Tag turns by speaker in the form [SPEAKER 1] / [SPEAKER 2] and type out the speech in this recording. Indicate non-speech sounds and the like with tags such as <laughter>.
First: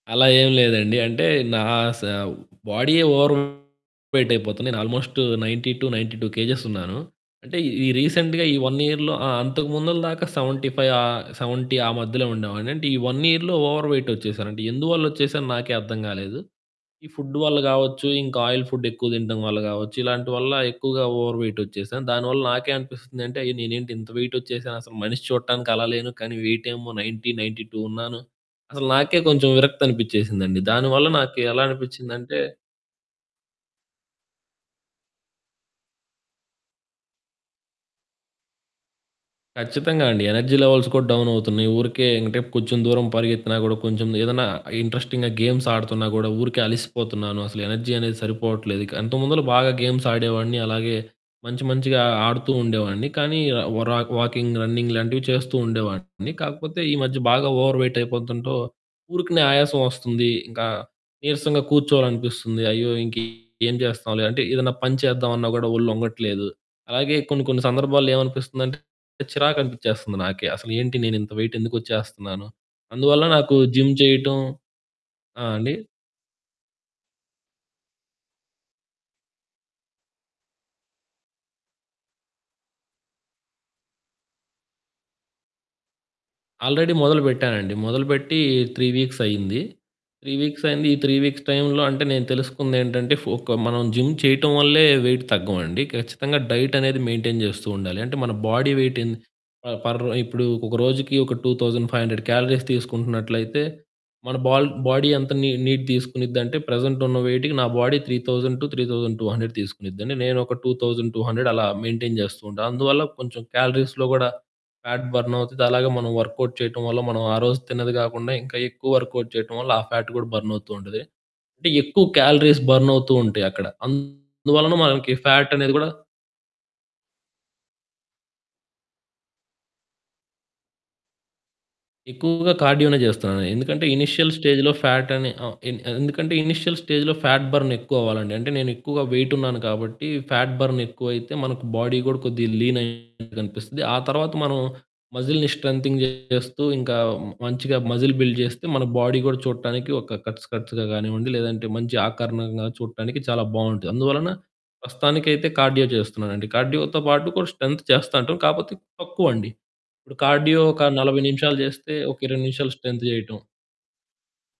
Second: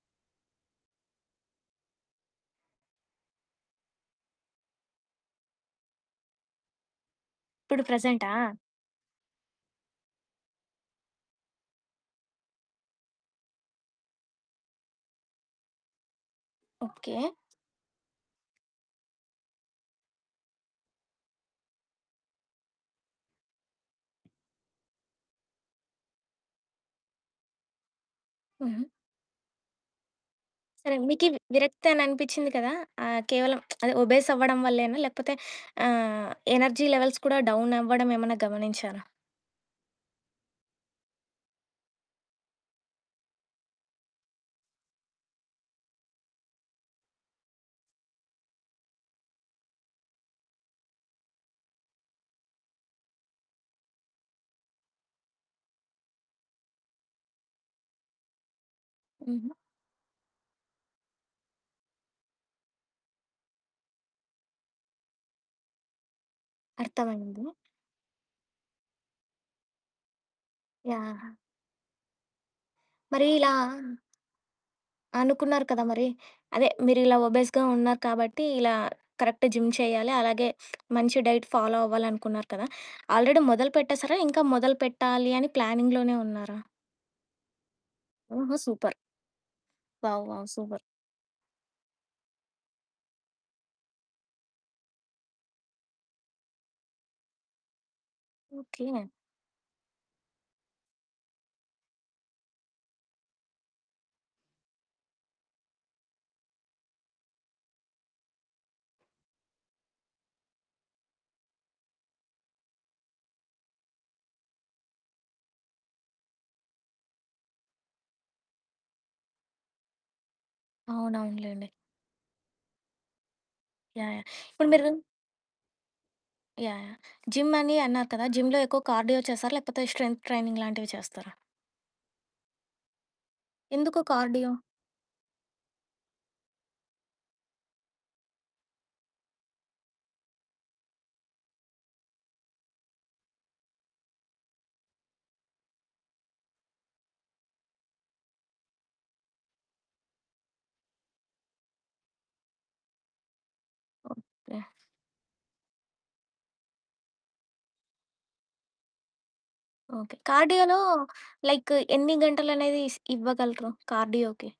[SPEAKER 1] అలా ఏం లేదండి. అంటే నా స బాడీయే ఓవర్ వెయిట్ అయిపోతున్న. నేను ఆల్మోస్టు 90-92 కేజెస్ ఉన్నాను. అంటే
[SPEAKER 2] ఇప్పుడు
[SPEAKER 1] ఈ
[SPEAKER 2] ప్రెజెంటా?
[SPEAKER 1] రీసెంట్‌గా ఈ 1 ఇయర్‌లో ఆ! అంతకు ముందుల దాకా 75 ఆహ్, 70 ఆ మధ్యలో ఉండేవాడిని. అంటే ఈ 1 ఇయర్‌లో ఓవర్ వెయిట్ ఓచ్చేసాను. అంటే ఎందువల్లొచ్చేసానో నాకే అర్థం కాలేదు. ఈ
[SPEAKER 2] ఓకె.
[SPEAKER 1] ఫుడ్డు వల్ల కావచ్చు, ఇంక ఆయిల్ ఫుడ్ ఎక్కువ తినటం వల్ల కావచ్చు. ఇలాంటి వల్ల ఎక్కువగా ఓవర్ వెయిట్ వచ్చేసాను. దానివల్ల నాకే అనిపిస్తుంది అంటే, అయ్! నేనేంటి ఇంత వెయిటొచ్చేసానసలు మనిషి చూడటానికి అలా లేను కానీ వెయిటేమో 90, 92 ఉన్నాను.
[SPEAKER 2] హుహు.
[SPEAKER 1] అసలు నాకే కొంచెం విరక్తి అనిపించేసిందండి.
[SPEAKER 2] సరే
[SPEAKER 1] దానివల్ల
[SPEAKER 2] మీకి
[SPEAKER 1] నాకు ఎలా
[SPEAKER 2] విరక్తి అని
[SPEAKER 1] అనిపించిందంటే
[SPEAKER 2] అనిపించింది కదా ఆహ్, కేవలం <smacks lips> అది ఒబీస్ అవ్వడం వల్లేనా? లేకపోతే ఆహ్, ఎనర్జీ లెవెల్స్ కూడా డౌనవ్వడం ఏమైనా గమనించారా?
[SPEAKER 1] ఖచ్చితంగా అండి. ఎనర్జీ లెవెల్స్ కూడా డౌనవుతున్నాయి. ఊరికే ఎమ్మిటే కొంచెం దూరం పరిగెత్తినా కూడా కొంచెం ఏదన్నా ఇంట్రెస్టింగ్‌గా గేమ్స్ ఆడుతున్నా కూడా ఊరికే అలిసిపోతున్నాను. అసలు ఎనర్జీ అనేది సరిపోవట్లేదు ఇక. ఇంతముందులో బాగా గేమ్స్ ఆడేవాడిని, అలాగే మంచి మంచిగా ఆడుతూ ఉండేవాడిని. కానీ, వ్ర వాకింగ్, రన్నింగ్ లాంటివి చేస్తూ ఉండేవాడిని. కాకపోతే ఈ మధ్య బాగా ఓవర్ వెయిట్ అయిపోతుంటో ఊరికనే
[SPEAKER 2] హుహు.
[SPEAKER 1] ఆయాసం వస్తుంది. ఇంకా నీరసంగా కూర్చోవాలనిపిస్తుంది. "అయ్యో! ఇంకేం చేస్తాంలే" అంటే ఏదైనా పని చేద్దామన్నా గూడా ఒళ్ళొంగట్లేదు. అలాగే
[SPEAKER 2] అర్థమైంది.
[SPEAKER 1] కొన్ని కొన్ని సందర్భాల్లో ఏమనిపిస్తుందంటే చిరాకు అనిపించేస్తుంది నాకే అసలు ఏంటి నేను
[SPEAKER 2] యాహ్!
[SPEAKER 1] ఇంత వెయిట్ ఎందుకు వచ్చేస్తున్నాను. అందువల్ల
[SPEAKER 2] మరి ఇలా...
[SPEAKER 1] నాకు జిమ్ చేయటం ఆ!
[SPEAKER 2] అనుకున్నారు
[SPEAKER 1] అండి.
[SPEAKER 2] కదా! మరి అదే మీరు ఇలా ఒబీస్‌గా ఉన్నారు కాబట్టి ఇలా కరెక్ట్ జిమ్ చేయాలి, అలాగే మంచి డైట్ ఫాలో అవ్వాలి అనుకున్నారు కదా! ఆల్రెడీ మొదలు పెట్టేసారా ఇంక మొదలు పెట్టాలి అని ప్లానింగ్‌లోనే ఉన్నారా?
[SPEAKER 1] ఆల్రెడీ మొదలు పెట్టానండి. మొదలుపెట్టి
[SPEAKER 2] ఓహో!
[SPEAKER 1] 3
[SPEAKER 2] సూపర్.
[SPEAKER 1] వీక్స్ అయింది.
[SPEAKER 2] వావ్!
[SPEAKER 1] 3
[SPEAKER 2] వావ్!
[SPEAKER 1] Weeks
[SPEAKER 2] super.
[SPEAKER 1] అయింది. ఈ 3 వీక్స్ టైంలో అంటే నేను తెలుసుకుందేంటంటే, ఫ్ ఒక మనం జిమ్ చేయటం వల్లే వెయిట్ తగ్గవండి. ఖచ్చితంగా డైటనేది మెయింటైన్ చేస్తూ ఉండాలి. అంటే మన బాడీ వెయిట్
[SPEAKER 2] ఓకె.
[SPEAKER 1] ఎన్ ఆ! పర్ ఇప్పుడు ఒక రోజుకి ఒక 2500 క్యాలరీస్ తీసుకుంటున్నట్లయితే, మన బాల్ బాడీ అంత నీ నీడ్ తీసుకునిద్దంటే ప్రెజెంటున్న వెయిట్‌కి నా బాడీ 3000-3200 తీసుకునిద్ది. నేను ఒక 2200 అలా మెయింటైన్ చేస్తూ ఉంటా. అందువల్ల కొంచెం క్యాలరీస్‌లో కూడా ఫ్యాట్ బర్న్ అవుతది. అలాగే మనం వర్క్ అవుట్ చేయటం వల్ల మనం ఆ రోజు తిన్నది కాకుండా ఇంక ఎక్కువ వర్క్ అవుట్ చేయటం వల్ల, ఆ ఫ్యాట్ కూడా బర్న్ అవుతుంటది.
[SPEAKER 2] అవునవునులేండి.
[SPEAKER 1] అంటే ఎక్కువ కాలరీస్ బర్న్ అవుతుంటాయి అక్కడ.
[SPEAKER 2] యాహ్! యాహ్! ఇప్పుడు
[SPEAKER 1] అందువల్లన
[SPEAKER 2] మీరు
[SPEAKER 1] మనకి ఫ్యాట్ అనేది గూడా
[SPEAKER 2] యాహ్! యాహ్! జిమ్ అని అన్నారు కదా! జిమ్‌లో ఎక్కువ కార్డియో చేస్తారా లేకపోతే స్ట్రెంత్ ట్రైనింగ్ లాంటివి చేస్తారా?
[SPEAKER 1] ఎక్కువగా కార్డియోనే చేస్తున్నాను. ఎందుకంటే
[SPEAKER 2] ఎందుకు
[SPEAKER 1] ఇనీషియల్
[SPEAKER 2] కార్డియో?
[SPEAKER 1] స్టేజ్‌లో ఫ్యాట్ అని ఆహ్, ఎ ఎందుకంటే ఇనీషియల్ స్టేజ్‌లో ప్యాట్ బర్న్ ఎక్కువవ్వాలండి. అంటే నేను ఎక్కువగా వెయిట్ ఉన్నాను కాబట్టి ప్యాట్ బర్న్ ఎక్కువైతే మనకు బాడీ కూడా కొద్దిగా లీన్‌గా కనిపిస్తది. ఆ తరువాత మనం మజిల్‌ని స్ట్రెంతెన్ చేస్తూ ఇంక మంచిగా మజిల్ బిల్డ్ చేస్తే మన బాడీ కూడా చూడటానికి ఒక కట్స్ కట్స్‌గా కానివ్వండి లేదంటే మంచి ఆకారణంగా చూడటానికి చాలా బావుంటది. అందువలన
[SPEAKER 2] ఓకె.
[SPEAKER 1] ప్రస్తుతానికైతే కార్డియో చేస్తున్నానండి. కార్డియో‌తో పాటు కొంత స్ట్రెంత్ చేస్తాంటాను. కాకపోతే తక్కువండి.
[SPEAKER 2] ఓకే.
[SPEAKER 1] ఇప్పుడు కార్డియో
[SPEAKER 2] కార్డియోలో
[SPEAKER 1] ఒక 40 నిమిషాలు
[SPEAKER 2] లైక్
[SPEAKER 1] జేస్తే
[SPEAKER 2] ఎన్ని
[SPEAKER 1] ఒక 20 నిమిషాలు
[SPEAKER 2] గంటలనేది ఇస్
[SPEAKER 1] స్ట్రెంత్ చేయటం.
[SPEAKER 2] ఇవ్వగలరు కార్డియోకి?